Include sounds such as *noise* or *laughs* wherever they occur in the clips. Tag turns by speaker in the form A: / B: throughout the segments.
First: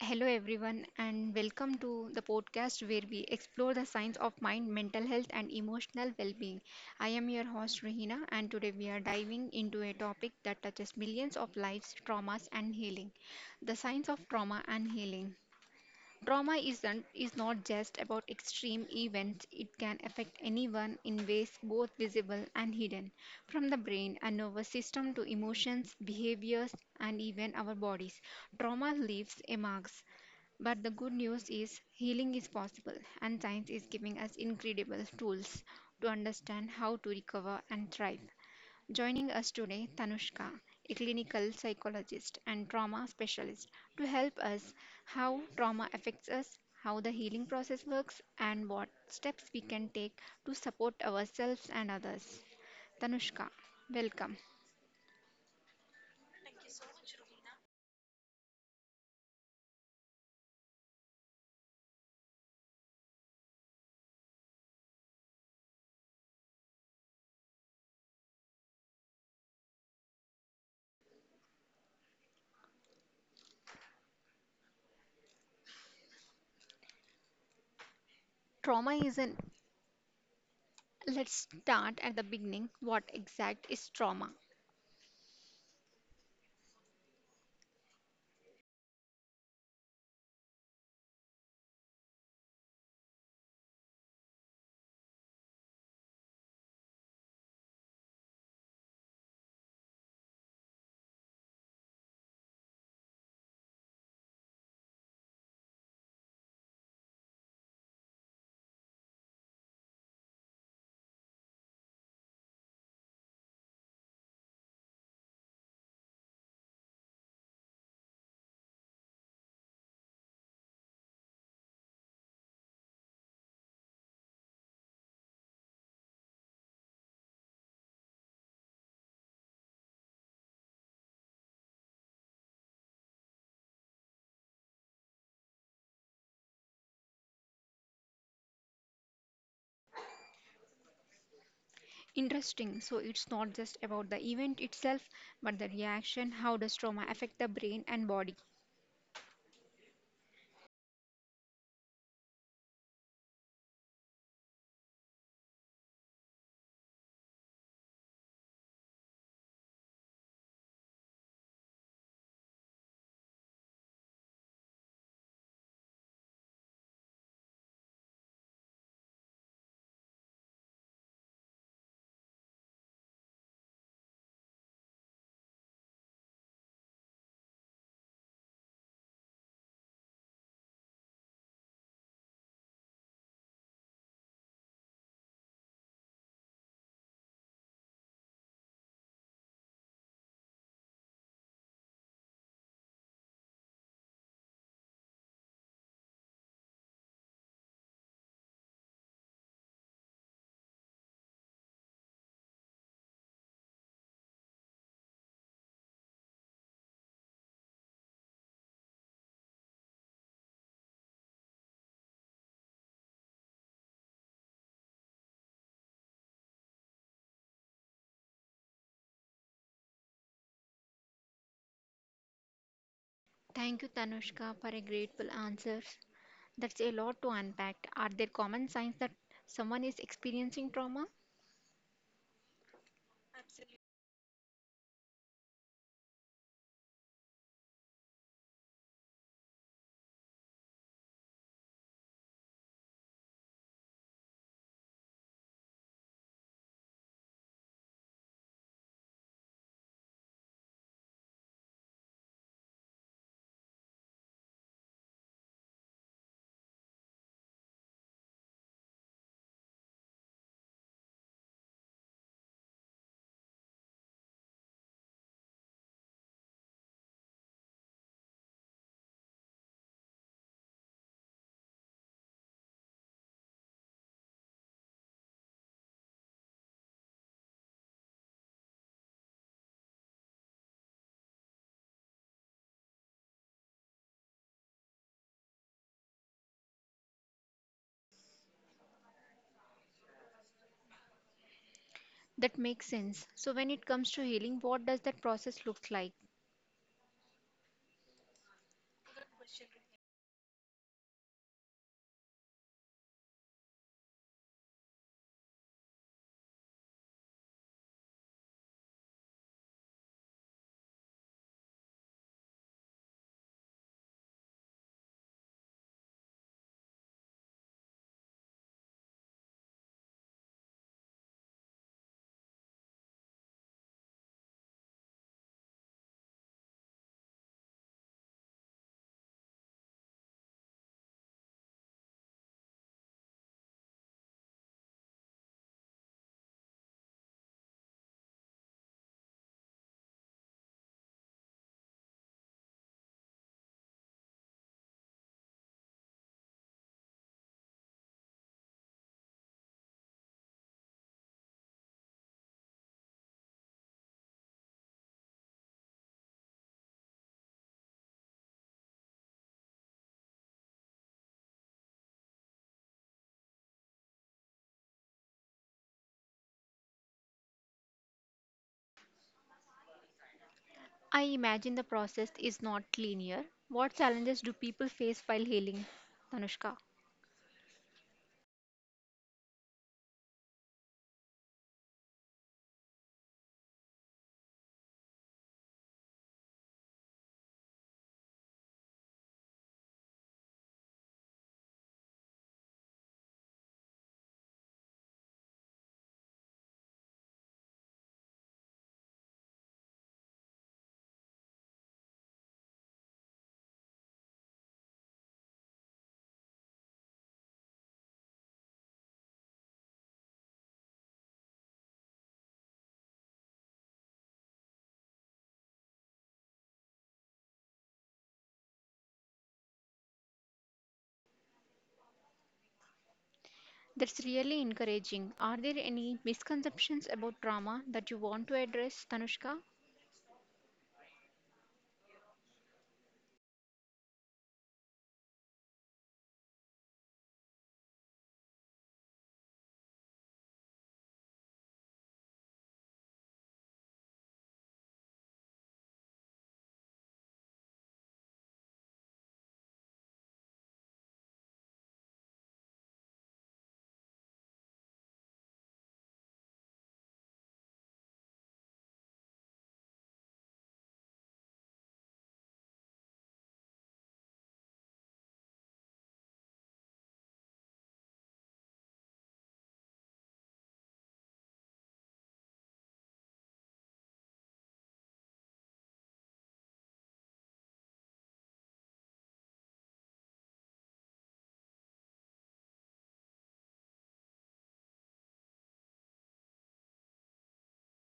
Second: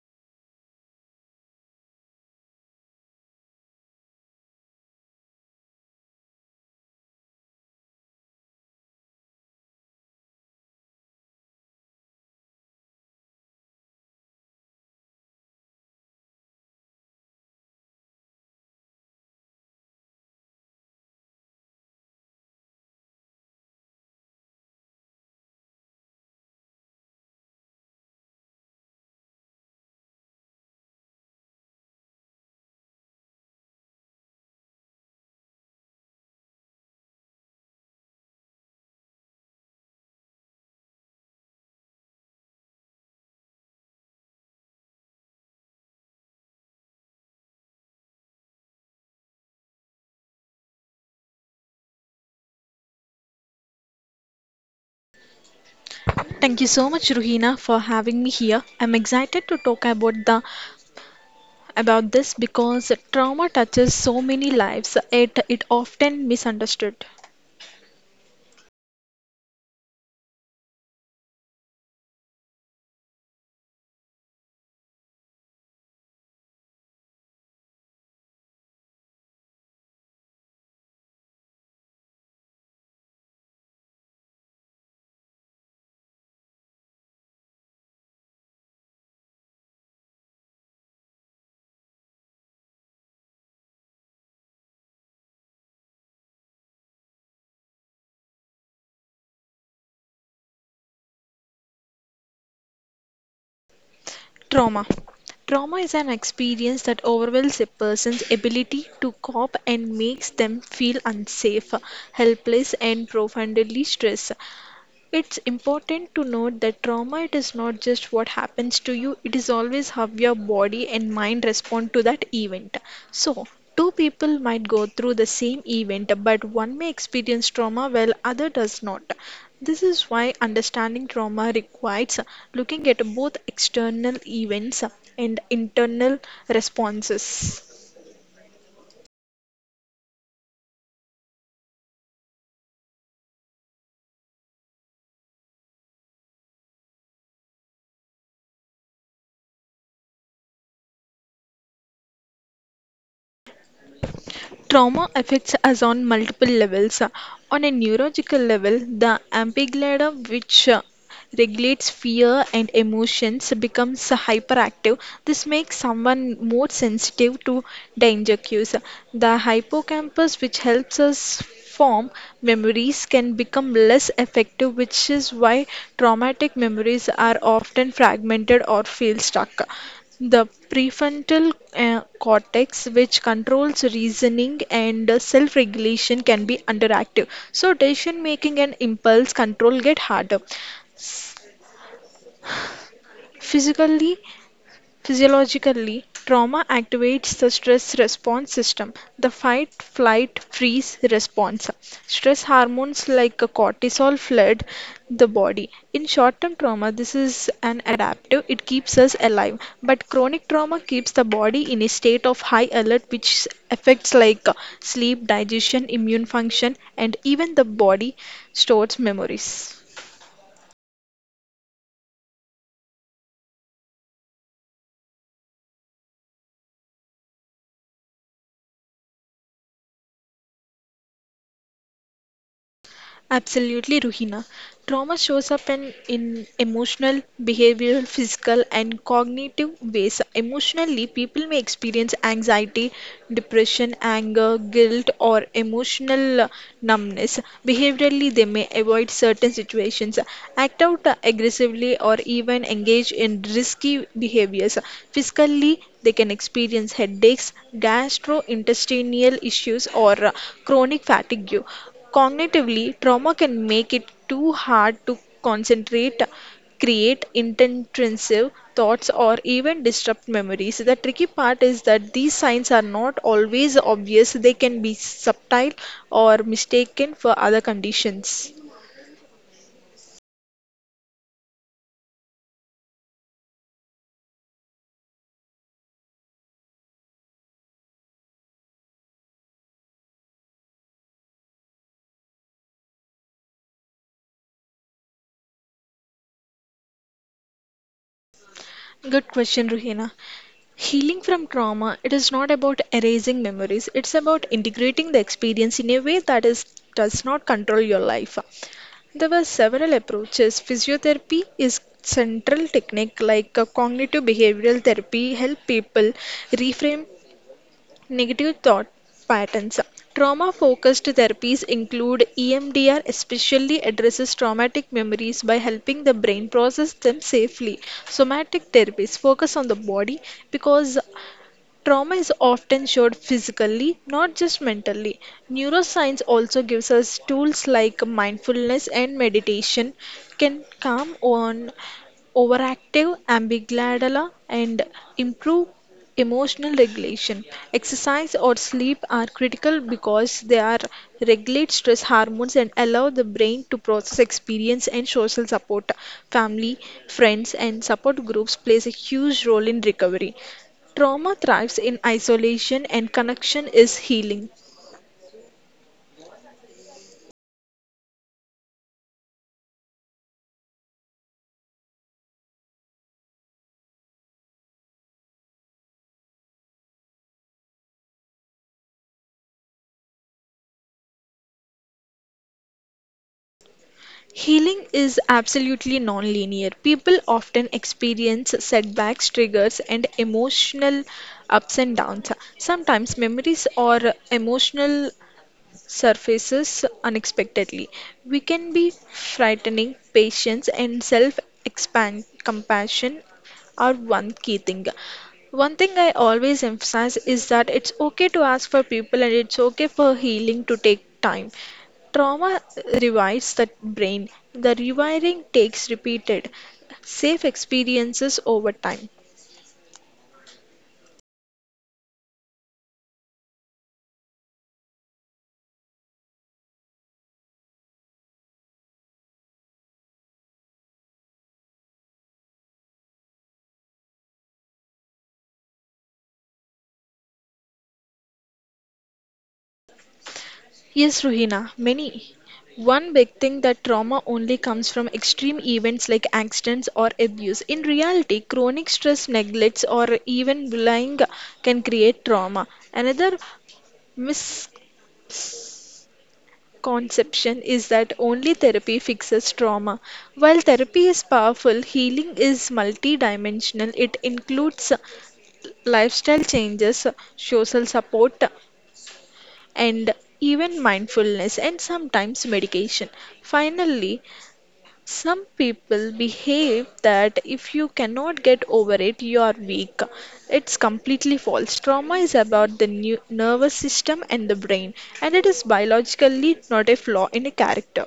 A: Hello, everyone, and welcome to the podcast where we explore the science of mind, mental health, and emotional well being. I am your host, Rahina, and today we are diving into a topic that touches millions of lives, traumas and healing. The science of trauma and healing. Trauma isn't is not just about extreme events. It can affect anyone in ways both visible and hidden, from the brain and nervous system to emotions, behaviors, and even our bodies. Trauma leaves a marks. But the good news is healing is possible, and science is giving us incredible tools to understand how to recover and thrive. Joining us today, Tanushka, a clinical psychologist and trauma specialist, to help us how trauma affects us, how the healing process works, and what steps we can take to support ourselves and others. Tanushka, welcome.
B: Thank you so much, Ruhina, for having me here. I'm excited to talk about the about this because trauma touches so many lives. It often misunderstood.
A: Trauma is an let's start at the beginning. What exact is trauma?
B: Trauma. Trauma is an experience that overwhelms a person's ability to cope and makes them feel unsafe, helpless, and profoundly stressed. It's important to note that trauma it is not just what happens to you, it is always how your body and mind respond to that event. So, two people might go through the same event, but one may experience trauma while other does not. This is why understanding trauma requires looking at both external events and internal responses.
A: Interesting. So it's not just about the event itself, but the reaction. How does trauma affect the brain and body?
B: Trauma affects us on multiple levels. On a neurological level, the amygdala, which regulates fear and emotions, becomes hyperactive. This makes someone more sensitive to danger cues. The hippocampus, which helps us form memories, can become less effective, which is why traumatic memories are often fragmented or feel stuck. The prefrontal cortex, which controls reasoning and self regulation, can be underactive. So, decision making and impulse control get harder. Physically, physiologically, trauma activates the stress response system, the fight, flight, freeze response. Stress hormones like cortisol flood the body. In short term trauma, this is an adaptive, it keeps us alive. But chronic trauma keeps the body in a state of high alert, which affects like sleep, digestion, immune function, and even the body stores memories.
A: Thank you, Tanushka, for a grateful answer. That's a lot to unpack. Are there common signs that someone is experiencing trauma?
B: Absolutely, Ruhina. Trauma shows up in emotional, behavioral, physical, and cognitive ways. Emotionally, people may experience anxiety, depression, anger, guilt, or emotional numbness. Behaviorally, they may avoid certain situations, act out aggressively, or even engage in risky behaviors. Physically, they can experience headaches, gastrointestinal issues, or chronic fatigue. Cognitively, trauma can make it too hard to concentrate, create inintrusive thoughts, or even disrupt memories. The tricky part is that these signs are not always obvious, they can be subtle or mistaken for other conditions.
A: That makes sense. So, when it comes to healing, what does that process look like?
B: Good question, Ruhina. Healing from trauma, it is not about erasing memories, it's about integrating the experience in a way that is, does not control your life. There were several approaches. Physiotherapy is central technique like cognitive behavioral therapy help people reframe negative thought patterns. Trauma focused therapies include EMDR especially addresses traumatic memories by helping the brain process them safely. Somatic therapies focus on the body because trauma is often showed physically, not just mentally. Neuroscience also gives us tools like mindfulness and meditation can calm on overactive amygdala and improve emotional regulation. Exercise or sleep are critical because they are regulate stress hormones and allow the brain to process experience and social support. Family, friends and support groups plays a huge role in recovery. Trauma thrives in isolation and connection is healing.
A: I imagine the process is not linear. What challenges do people face while healing, Tanushka?
B: Healing is absolutely non-linear. People often experience setbacks, triggers, and emotional ups and downs. Sometimes memories or emotional surfaces unexpectedly. We can be frightening. Patience and self expand compassion are one key thing. One thing I always emphasize is that it's okay to ask for people and it's okay for healing to take time. Trauma rewires the brain. The rewiring takes repeated, safe experiences over time.
A: That's really encouraging. Are there any misconceptions about trauma that you want to address, Tanushka?
B: Yes, Ruhina, many. One big thing that trauma only comes from extreme events like accidents or abuse. In reality, chronic stress, neglects, or even bullying can create trauma. Another misconception is that only therapy fixes trauma. While therapy is powerful, healing is multidimensional. It includes lifestyle changes, social support, and even mindfulness and sometimes medication. Finally, some people behave that if you cannot get over it, you are weak. It's completely false. Trauma is about the new nervous system and the brain, and it is biologically not a flaw in a character.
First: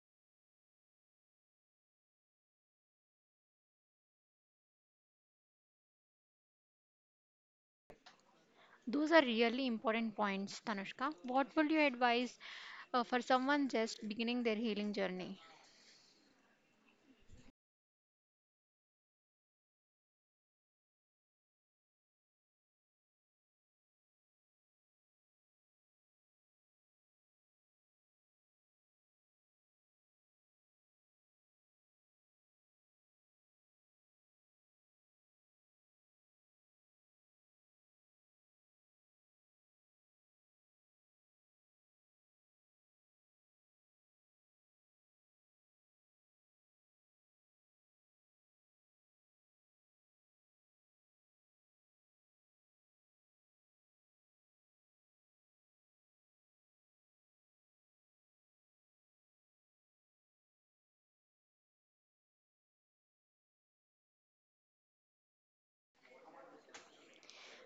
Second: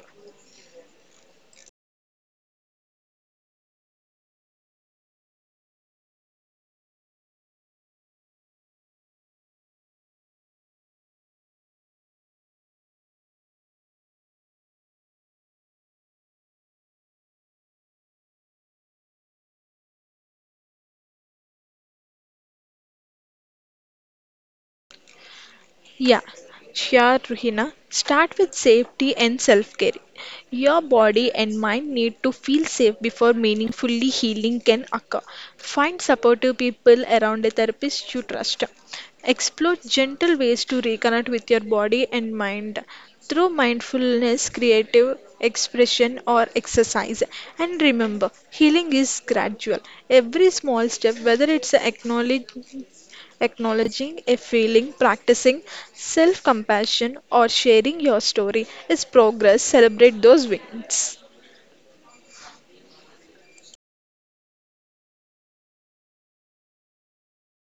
A: Those are really important points, Tanushka. What would you advise for someone just beginning their healing journey?
B: Yeah, sure, Ruhina. Start with safety and self care. Your body and mind need to feel safe before meaningfully healing can occur. Find supportive people around a therapist you trust. Explore gentle ways to reconnect with your body and mind through mindfulness, creative expression, or exercise. And remember, healing is gradual. Every small step, whether it's acknowledge acknowledging a feeling, practicing self compassion, or sharing your story is progress. Celebrate those wins.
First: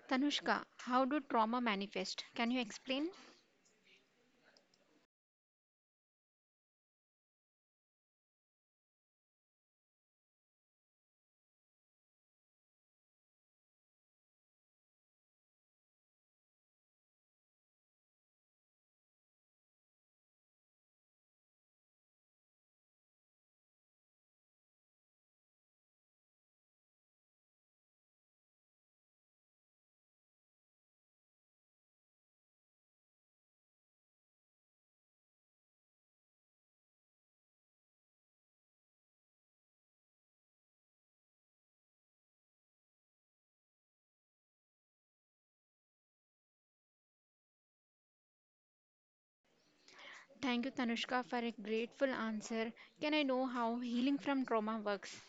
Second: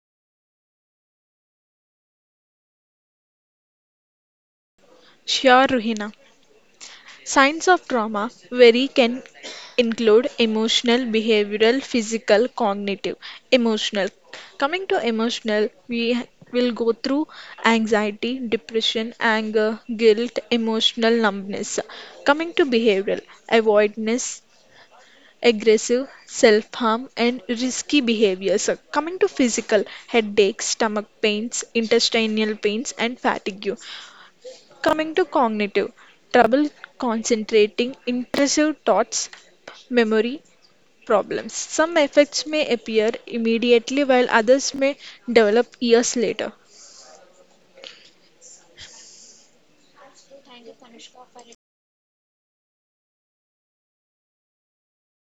A: Tanushka, how do trauma manifest? Can you explain?
B: Sure, Ruhina. Signs of trauma vary can include emotional, behavioral, physical, cognitive. Emotional. Coming to emotional, will go through anxiety, depression, anger, guilt, emotional numbness. Coming to behavioral, avoidance, aggressive, self harm, and risky behaviors. Coming to physical, headaches, stomach pains, intestinal pains, and fatigue. Coming to cognitive, trouble concentrating, intrusive thoughts, memory problems. Some effects may appear immediately, while others may develop years later.
A: Thank you, Tanushka, for a grateful answer. Can I know how healing from trauma works?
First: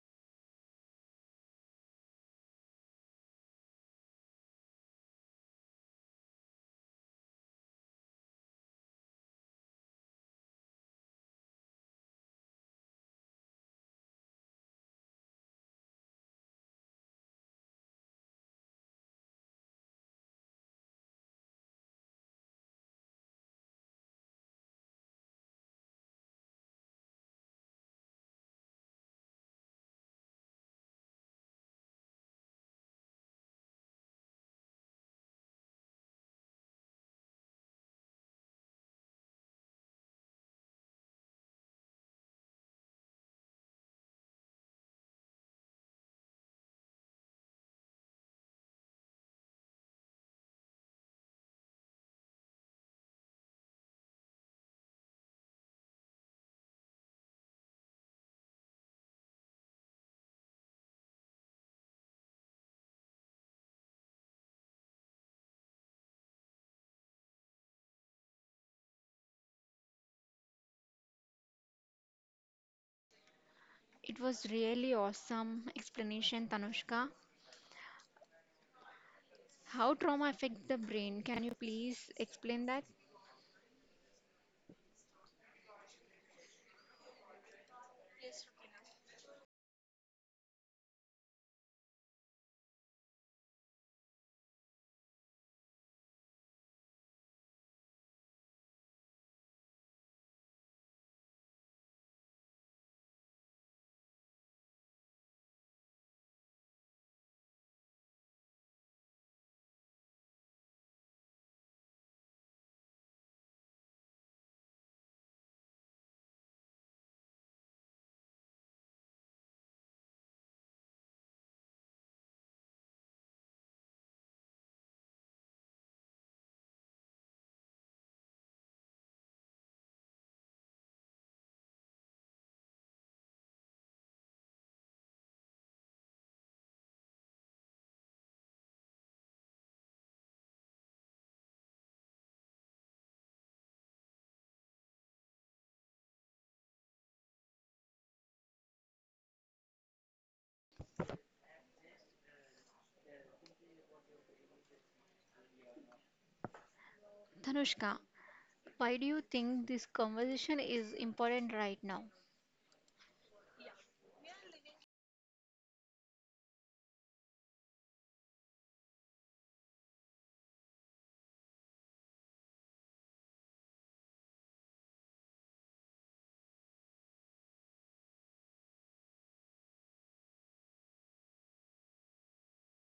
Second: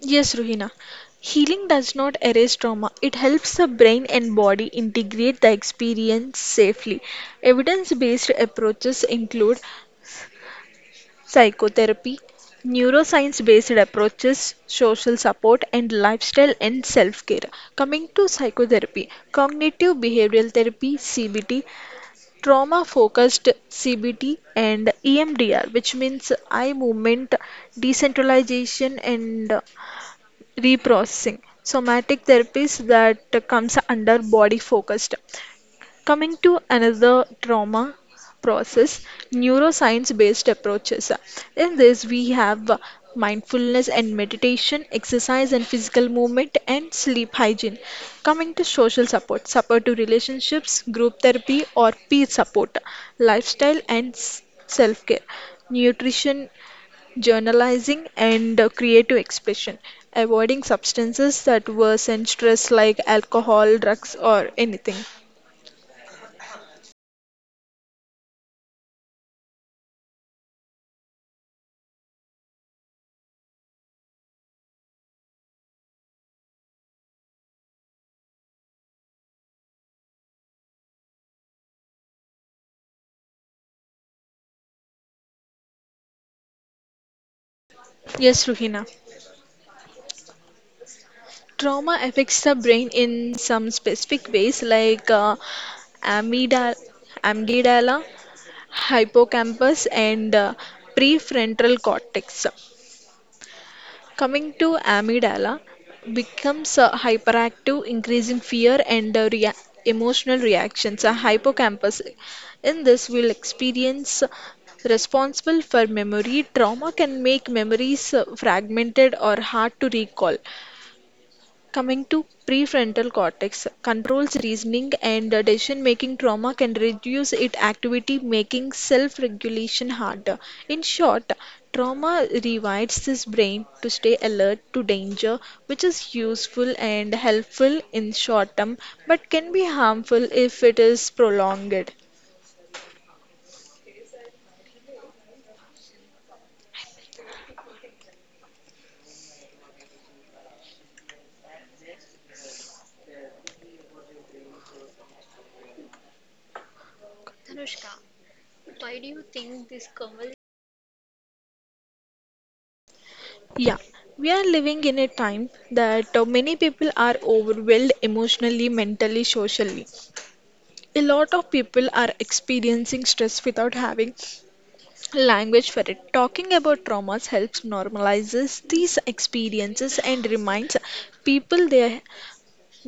B: Yes, Ruhina. Healing does not erase trauma. It helps the brain and body integrate the experience safely. Evidence based approaches include psychotherapy, neuroscience based approaches, social support, and lifestyle and self care. Coming to psychotherapy, cognitive behavioral therapy, CBT, trauma focused CBT, and EMDR, which means eye movement, decentralization, and reprocessing somatic therapies that comes under body focused coming to another trauma process neuroscience based approaches in this we have mindfulness and meditation exercise and physical movement and sleep hygiene coming to social support support to relationships group therapy or peer support lifestyle and self care nutrition journalizing, and creative expression, avoiding substances that worsen stress like alcohol, drugs, or anything.
A: It was really awesome explanation, Tanushka. How trauma affects the brain? Can you please explain that?
B: Yes, Ruhina. Trauma affects the brain in some specific ways like amygdala, amygdala, hippocampus, and prefrontal cortex. Coming to amygdala, becomes hyperactive, increasing fear and emotional reactions. A hippocampus, in this, will experience responsible for memory. Trauma can make memories fragmented or hard to recall. Coming to prefrontal cortex controls reasoning and decision-making trauma can reduce its activity, making self-regulation harder. In short, trauma rewires this brain to stay alert to danger, which is useful and helpful in short term, but can be harmful if it is prolonged.
A: Tanushka, why do you think this conversation is important right now?
B: Yeah, we are living in a time that many people are overwhelmed emotionally, mentally, socially. A lot of people are experiencing stress without having language for it talking about traumas helps normalizes these experiences and reminds people they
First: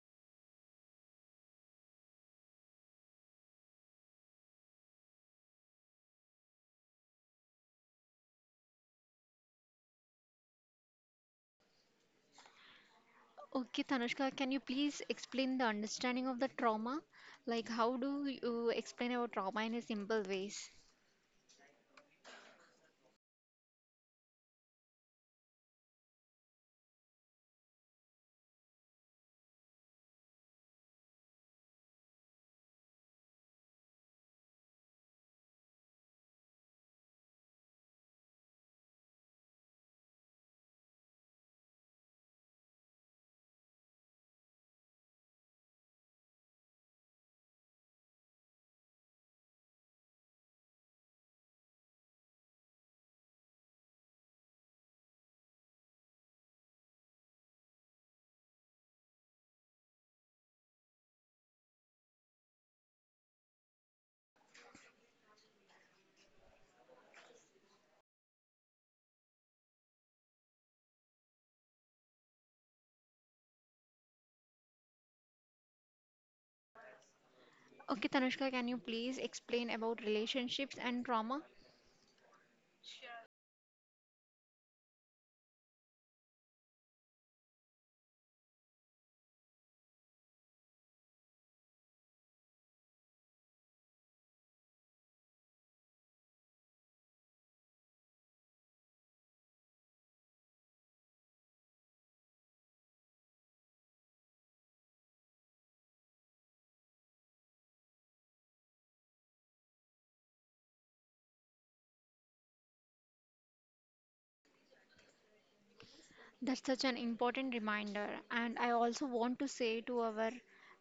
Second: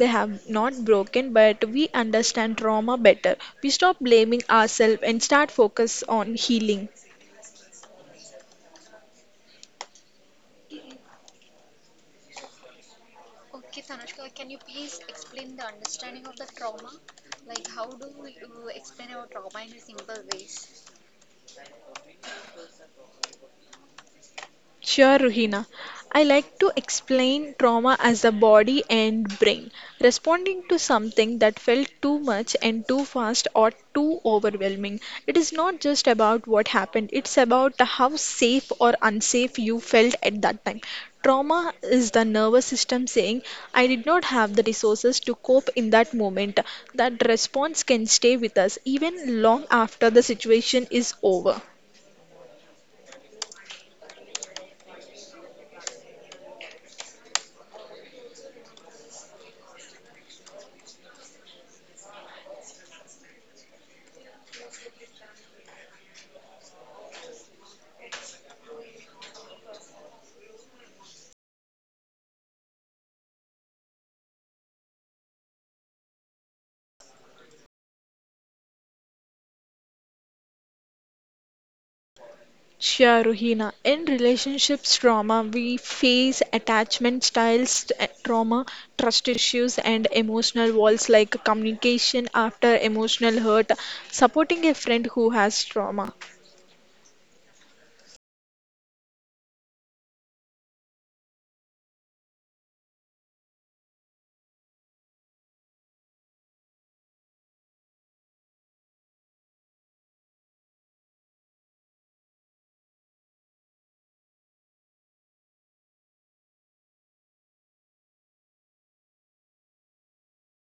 B: they have not broken but we understand trauma better we stop blaming ourselves and start focus on healing.
A: Okay, Tanushka, can you please explain the understanding of the trauma? Like, how do you explain about trauma in a simple ways?
B: Sure, Ruhina. I like to explain trauma as the body and brain responding to something that felt too much and too fast or too overwhelming. It is not just about what happened, it's about how safe or unsafe you felt at that time. Trauma is the nervous system saying, I did not have the resources to cope in that moment. That response can stay with us even long after the situation is over.
A: Okay, Tanushka, can you please explain about relationships and trauma?
B: Sure, Ruhina. In relationships trauma, we face attachment styles trust issues, and emotional walls like communication after emotional hurt, supporting a friend who has trauma.
A: That's such an important reminder. And I also want to say to our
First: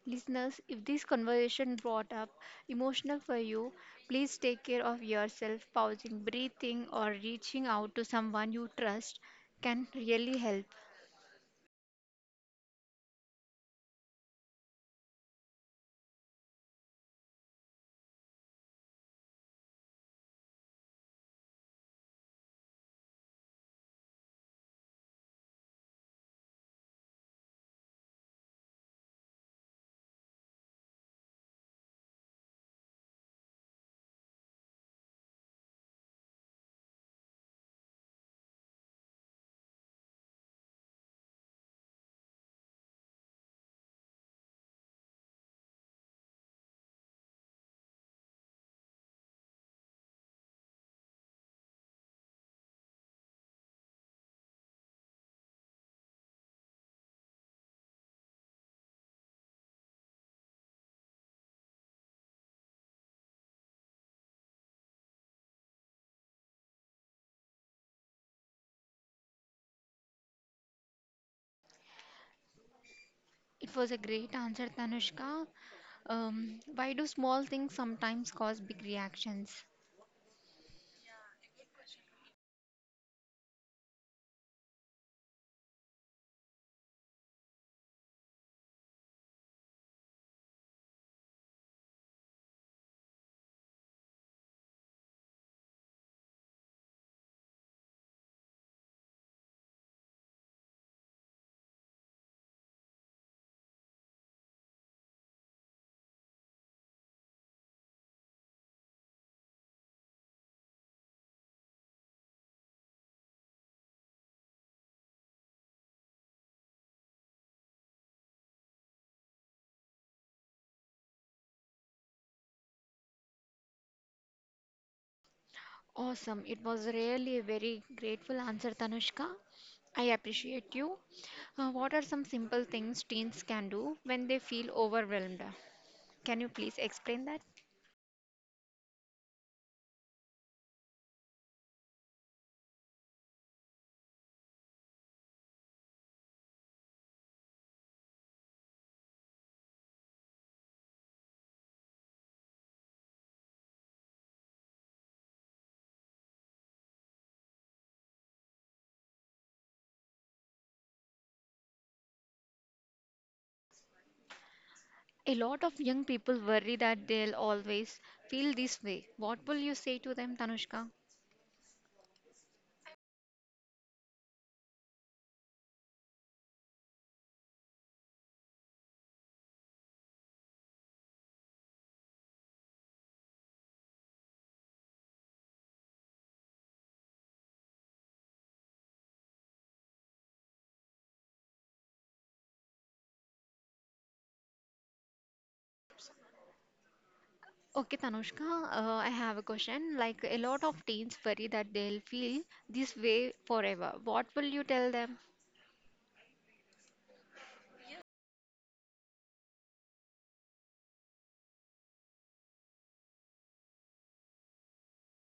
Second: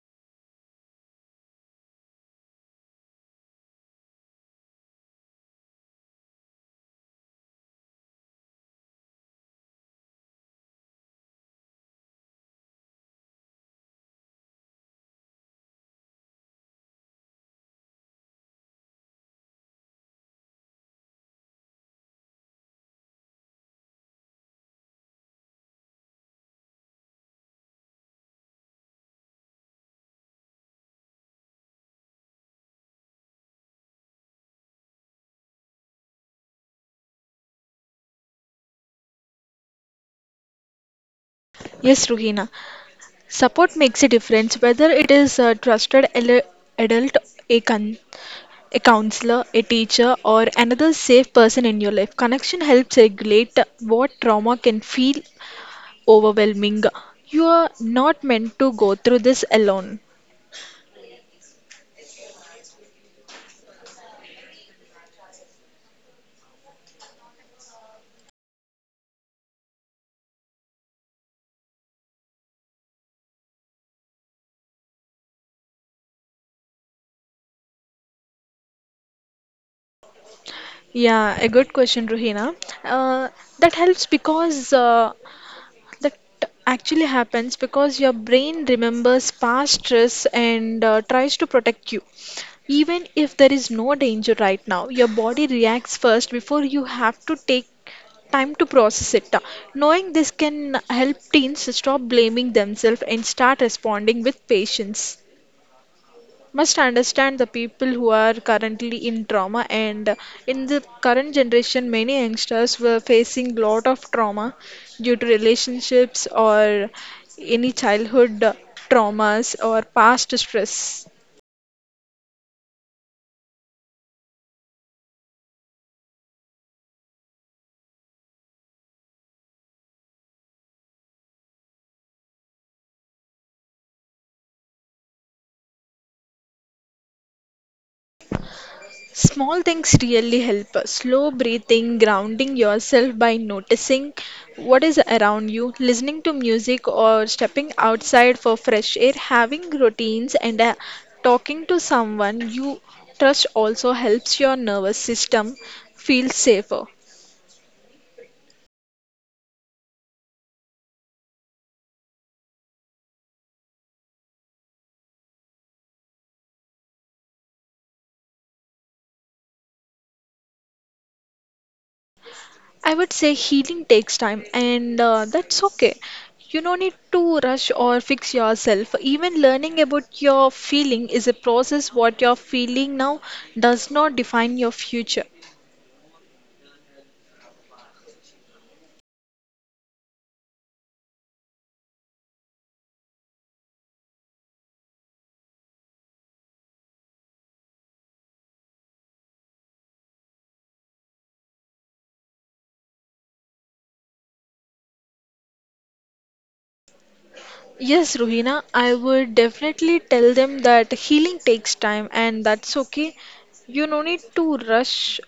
A: listeners, if this conversation brought up emotional for you, please take care of yourself. Pausing, breathing, or reaching out to someone you trust can really help.
B: Yes, Ruhina. Support makes a difference whether it is a adult, a, con- a counselor, a teacher, or another safe person in your life. Connection helps regulate what trauma can feel overwhelming. You are not meant to go through this alone.
A: It was a great answer, Tanushka. Why do small things sometimes cause big reactions?
B: Yeah, a good question, Ruhina. Uh, that helps because uh, that actually happens because your brain remembers past stress and tries to protect you. Even if there is no danger right now, your body reacts first before you have to take time to process it. Knowing this can help teens stop blaming themselves and start responding with patience. Must understand the people who are currently in trauma and in the current generation many youngsters were facing lot of trauma due to relationships or any childhood traumas or past stress.
A: Awesome. It was really a very grateful answer, Tanushka. I appreciate you. What are some simple things teens can do when they feel overwhelmed? Can you please explain that?
B: Small things really help. Slow breathing, grounding yourself by noticing what is around you, listening to music or stepping outside for fresh air, having routines and talking to someone you trust also helps your nervous system feel safer.
A: A lot of young people worry that they'll always feel this way. What will you say to them, Tanushka?
B: I would say healing takes time, and that's okay. You don't need to rush or fix yourself. Even learning about your feeling is a process. What you're feeling now does not define your future.
A: Okay, Tanushka, I have a question. Like, a lot of teens worry that they'll feel this way forever. What will you tell them?
B: Yes, Ruhina, I would definitely tell them that healing takes time, and that's okay. You no need to rush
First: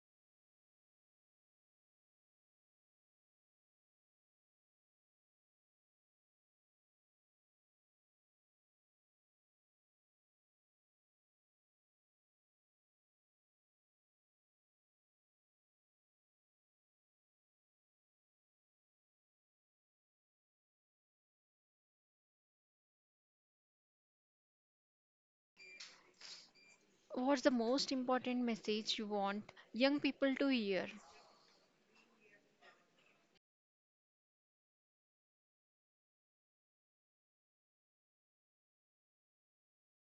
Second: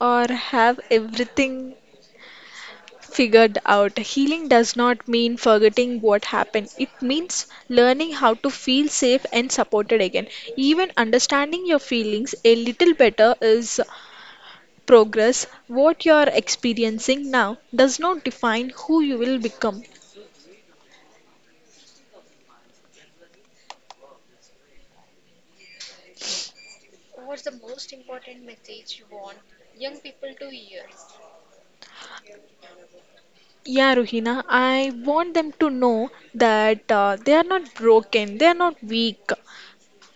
B: or have everything figured out healing does not mean forgetting what happened. It means learning how to feel safe and supported again. Even understanding your feelings a little better is progress. What you are experiencing now does not define who you will become.
A: What's the most important message you want young people to hear?
B: Yeah, Ruhina, I want them to know that they are not broken, they are not weak,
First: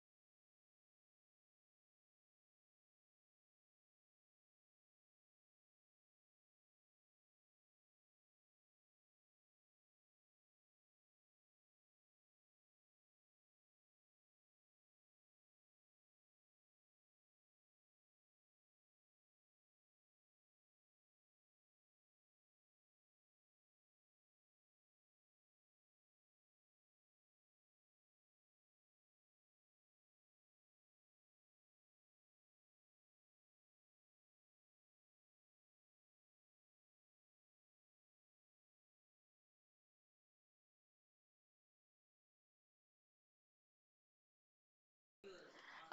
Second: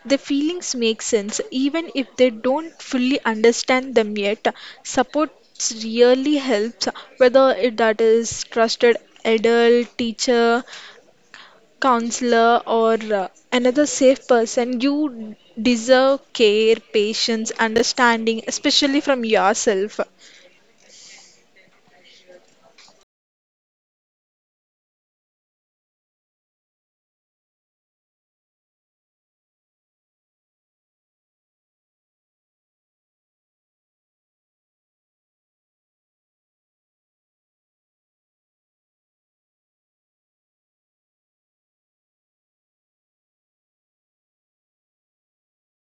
B: the feelings make sense even if they don't fully understand them yet. Support really helps, whether it that is trusted adult, teacher, counselor, or uh, another safe person. You deserve care, patience, understanding, especially from yourself.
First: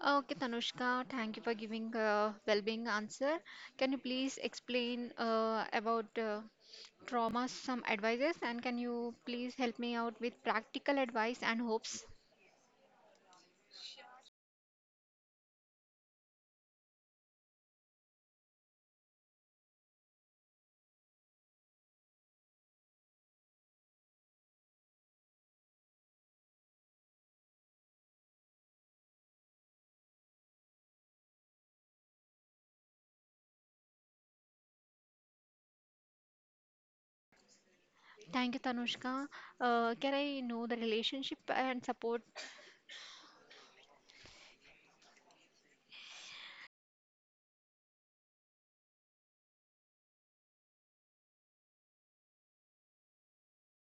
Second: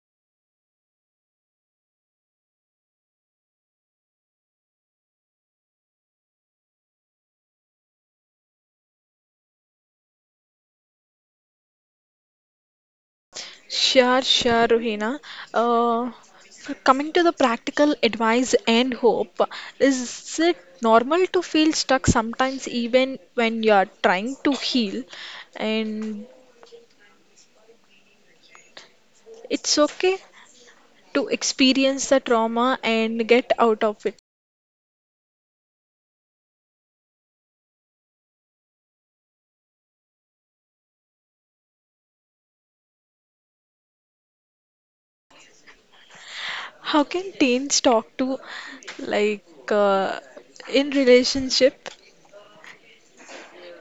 A: Okay, Tanushka, thank you for giving a well-being answer. Can you please explain about trauma, some advices, and can you please help me out with practical advice and hopes?
B: Sure, Ruhina. Uh, Coming to the practical advice and hope, is it normal to feel stuck sometimes, even when you are trying to heal? And it's okay to experience the trauma and get out of it.
A: Thank you, Tanushka. Can I know the relationship and support?
B: How can teens talk to, like, uh, in relationship?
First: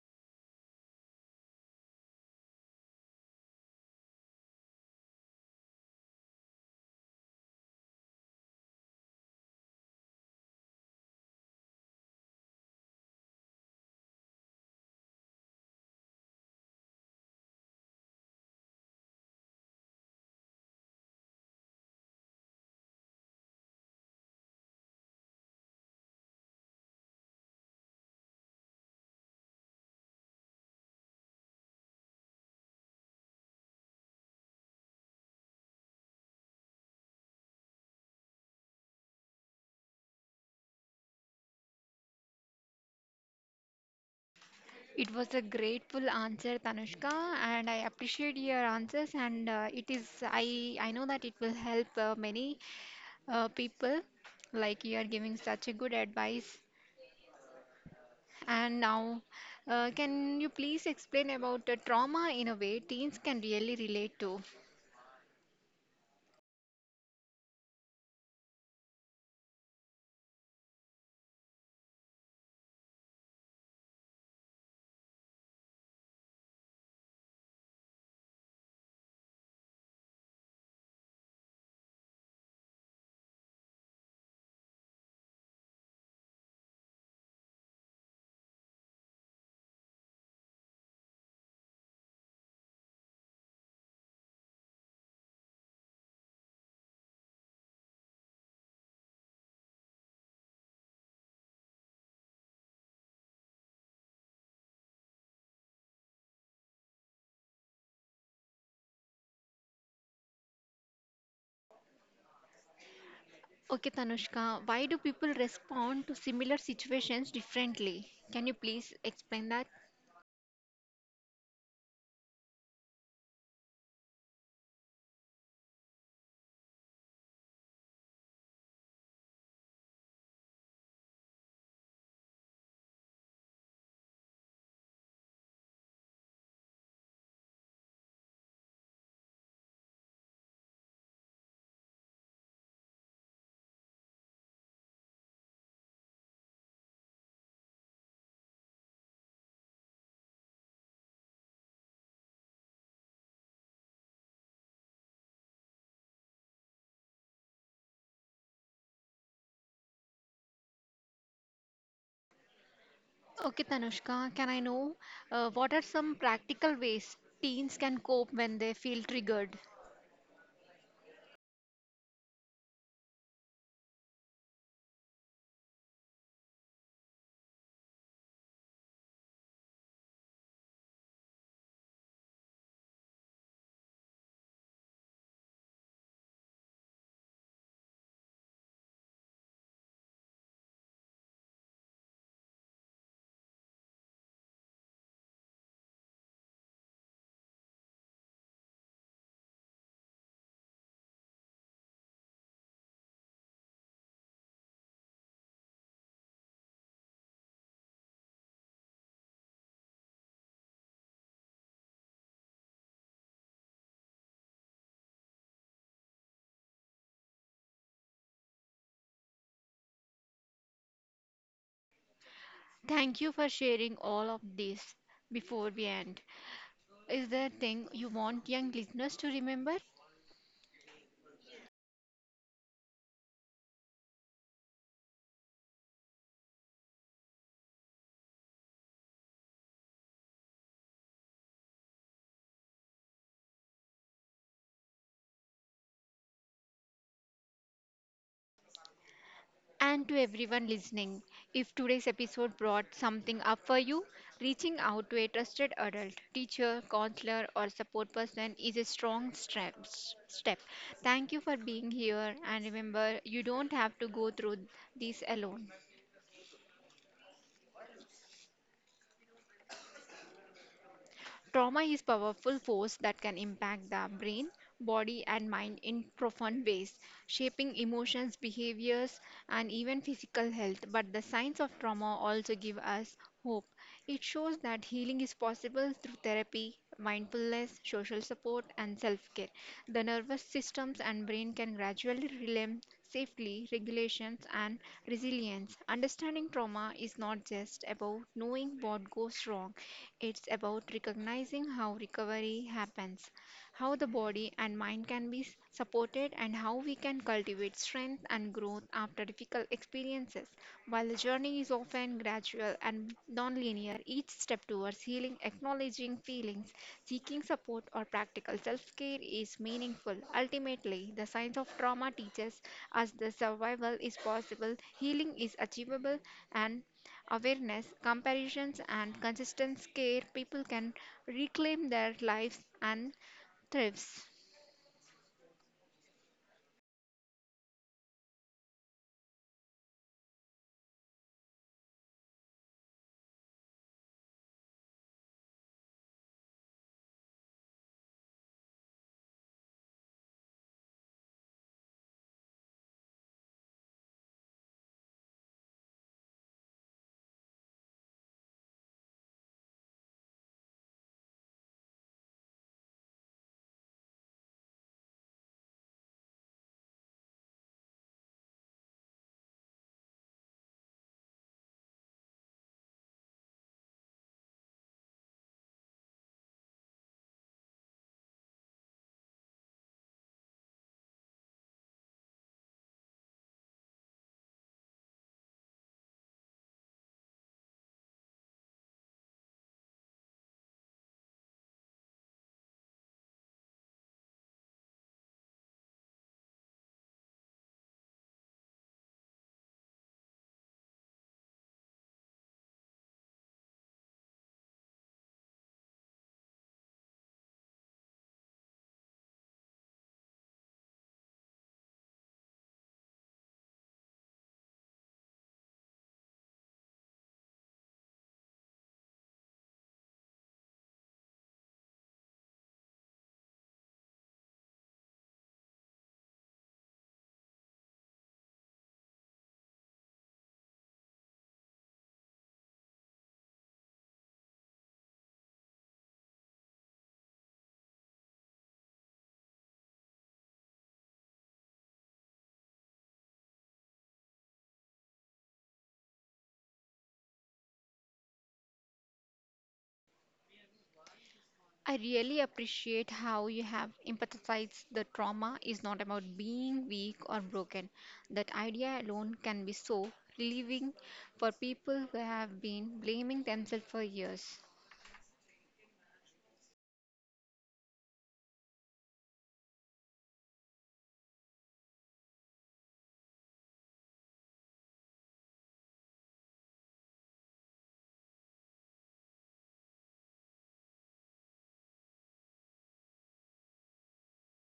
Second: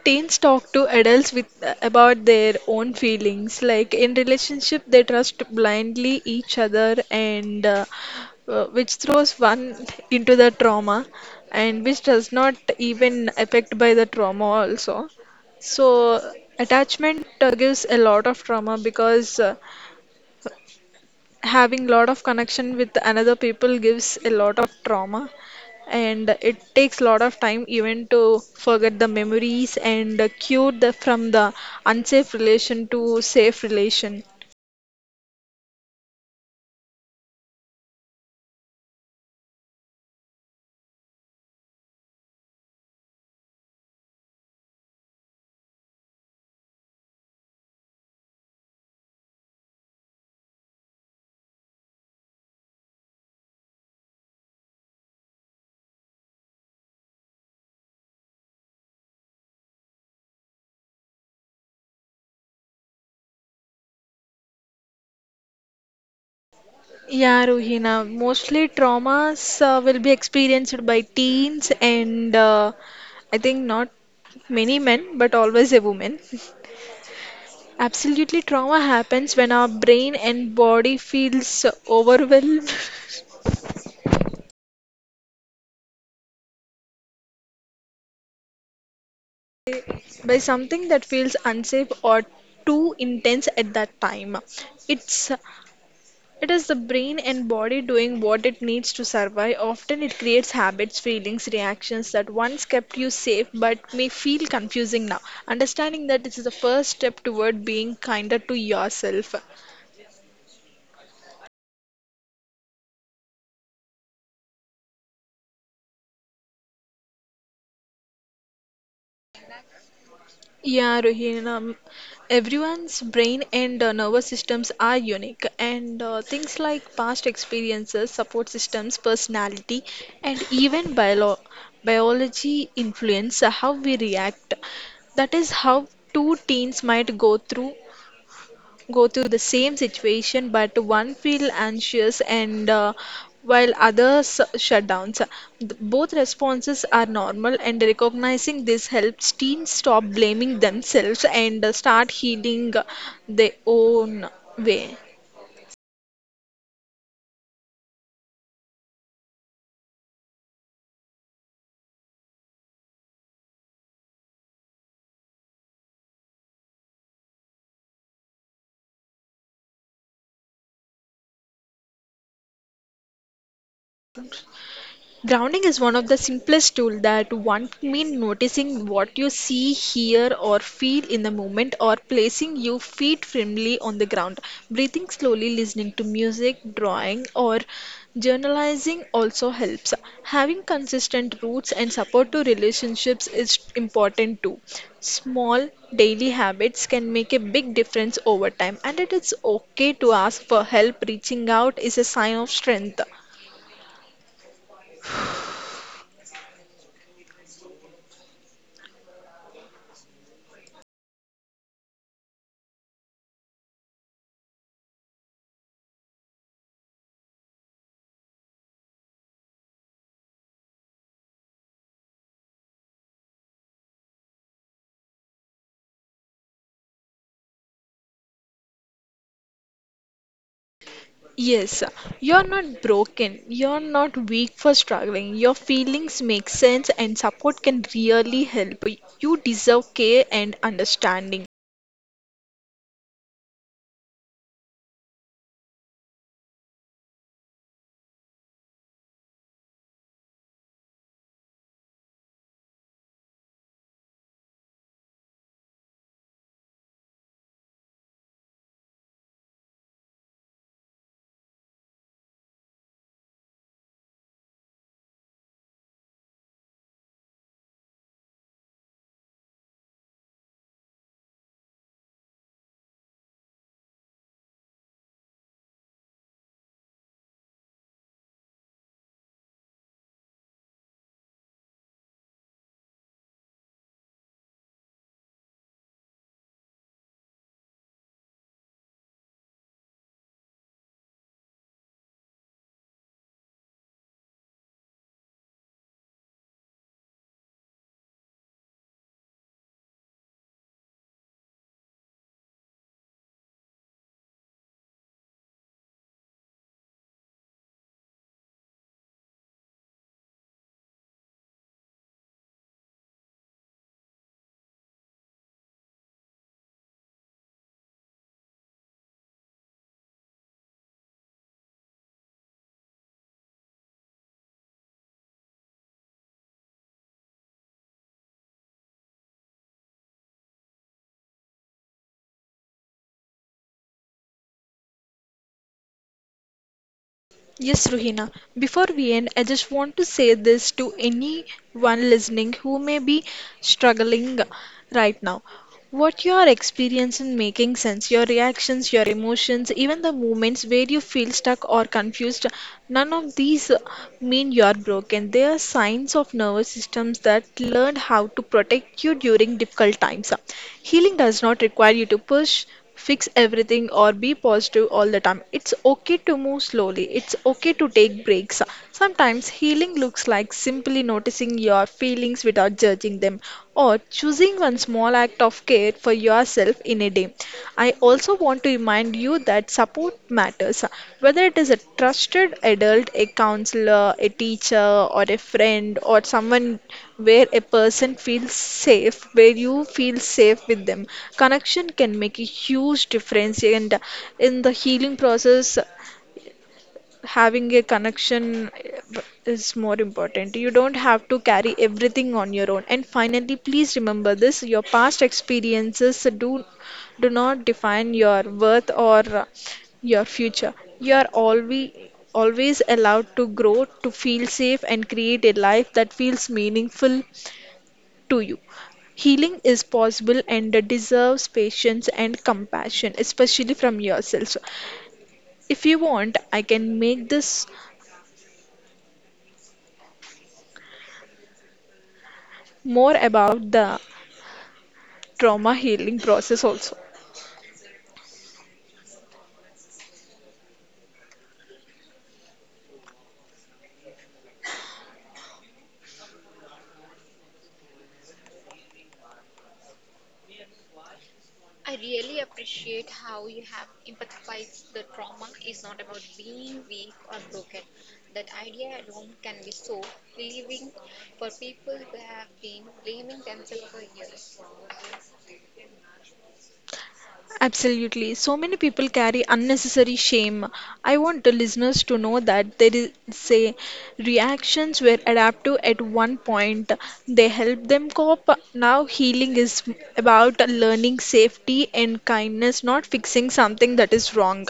B: Teens talk to adults with about their own feelings. Like in relationship, they trust blindly each other, and which throws one into the trauma, and which does not even affect by the trauma also. So attachment gives a lot of trauma because having lot of connection with another people gives a lot of trauma, and it takes lot of time even to forget the memories and cure the from the unsafe relation to safe relation.
A: It was a grateful answer, Tanushka, and I appreciate your answers. And it is, I know that it will help many people. Like, you are giving such a good advice. And now, can you please explain about the trauma in a way teens can really relate to?
B: Yeah, Ruhina, mostly traumas will be experienced by teens and I think not many men but always a woman. Absolutely, trauma happens when our brain and body feels overwhelmed *laughs* by something that feels unsafe or too intense at that time. It's it is the brain and body doing what it needs to survive. Often it creates habits, feelings, reactions that once kept you safe but may feel confusing now. Understanding that, this is the first step toward being kinder to yourself.
A: Okay, Tanushka, why do people respond to similar situations differently? Can you please explain that?
B: Yeah, Rohini, everyone's brain and nervous systems are unique, and things like past experiences, support systems, personality, and even biology influence how we react. That is how two teens might go through the same situation, but one feel anxious and while others shut down. So, both responses are normal, and recognizing this helps teens stop blaming themselves and start healing their own way.
A: Okay, Tanushka, can I know what are some practical ways teens can cope when they feel triggered?
B: Grounding is one of the simplest tools, that one mean noticing what you see, hear or feel in the moment, or placing your feet firmly on the ground. Breathing slowly, listening to music, drawing or journalizing also helps. Having consistent roots and support to relationships is important too. Small daily habits can make a big difference over time, and it is okay to ask for help. Reaching out is a sign of strength.
A: Thank you for sharing all of this before we end. Is there a thing you want young listeners to remember?
B: Yes, you're not broken. You're not weak for struggling. Your feelings make sense, and support can really help. You deserve care and understanding.
A: And to everyone listening, if today's episode brought something up for you, reaching out to a trusted adult, teacher, counselor, or support person is a strong step. Thank you for being here, and remember, you don't have to go through this alone. Trauma is powerful force that can impact the brain, body and mind in profound ways, shaping emotions, behaviors and even physical health. But the signs of trauma also give us hope. It shows that healing is possible through therapy, mindfulness, social support and self-care. The nervous systems and brain can gradually relearn safely regulations and resilience. Understanding trauma is not just about knowing what goes wrong, it's about recognizing how recovery happens, how the body and mind can be supported, and how we can cultivate strength and growth after difficult experiences. While the journey is often gradual and non linear, each step towards healing, acknowledging feelings, seeking support or practical self care is meaningful. Ultimately, the science of trauma teaches us the survival is possible, healing is achievable, and awareness, comparisons, and consistent care people can reclaim their lives and thrives.
B: Yes, Ruhina. Before we end, I just want to say this to anyone listening who may be struggling right now. What you are experiencing making sense, your reactions, your emotions, even the moments where you feel stuck or confused, none of these mean you are broken. They are signs of nervous systems that learned how to protect you during difficult times. Healing does not require you to push, fix everything or be positive all the time. It's okay to move slowly. It's okay to take breaks. Sometimes healing looks like simply noticing your feelings without judging them, or choosing one small act of care for yourself in a day. I also want to remind you that support matters, whether it is a trusted adult, a counselor, a teacher, or a friend, or someone where a person feels safe, where you feel safe with them. Connection can make a huge difference, and in the healing process, having a connection is more important. You don't have to carry everything on your own. And finally, please remember this, your past experiences do not define your worth or your future. You are always allowed to grow, to feel safe and create a life that feels meaningful to you. Healing is possible and deserves patience and compassion, especially from yourself. So, if you want, I can make this more about the trauma healing process also.
A: I really appreciate how you have empathized the trauma is not about being weak or broken. That idea alone can be so relieving for people who have been blaming themselves for years.
B: Absolutely, so many people carry unnecessary shame. I want the listeners to know that there is say reactions were adaptive at one point, they help them cope. Now healing is about learning safety and kindness, not fixing something that is wrong.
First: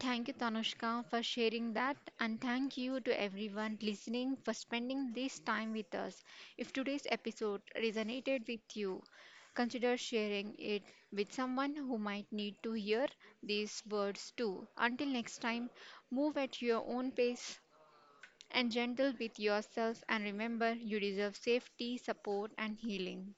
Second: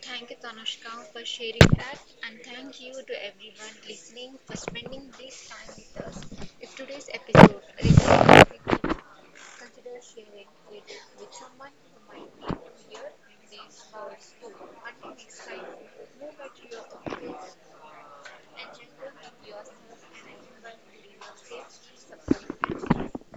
A: Thank you, Tanushka, for sharing that, and thank you to everyone listening for spending this time with us. If today's episode resonated with you, consider sharing it with someone who might need to hear these words too. Until next time, move at your own pace and gentle with yourself, and remember you deserve safety, support, and healing.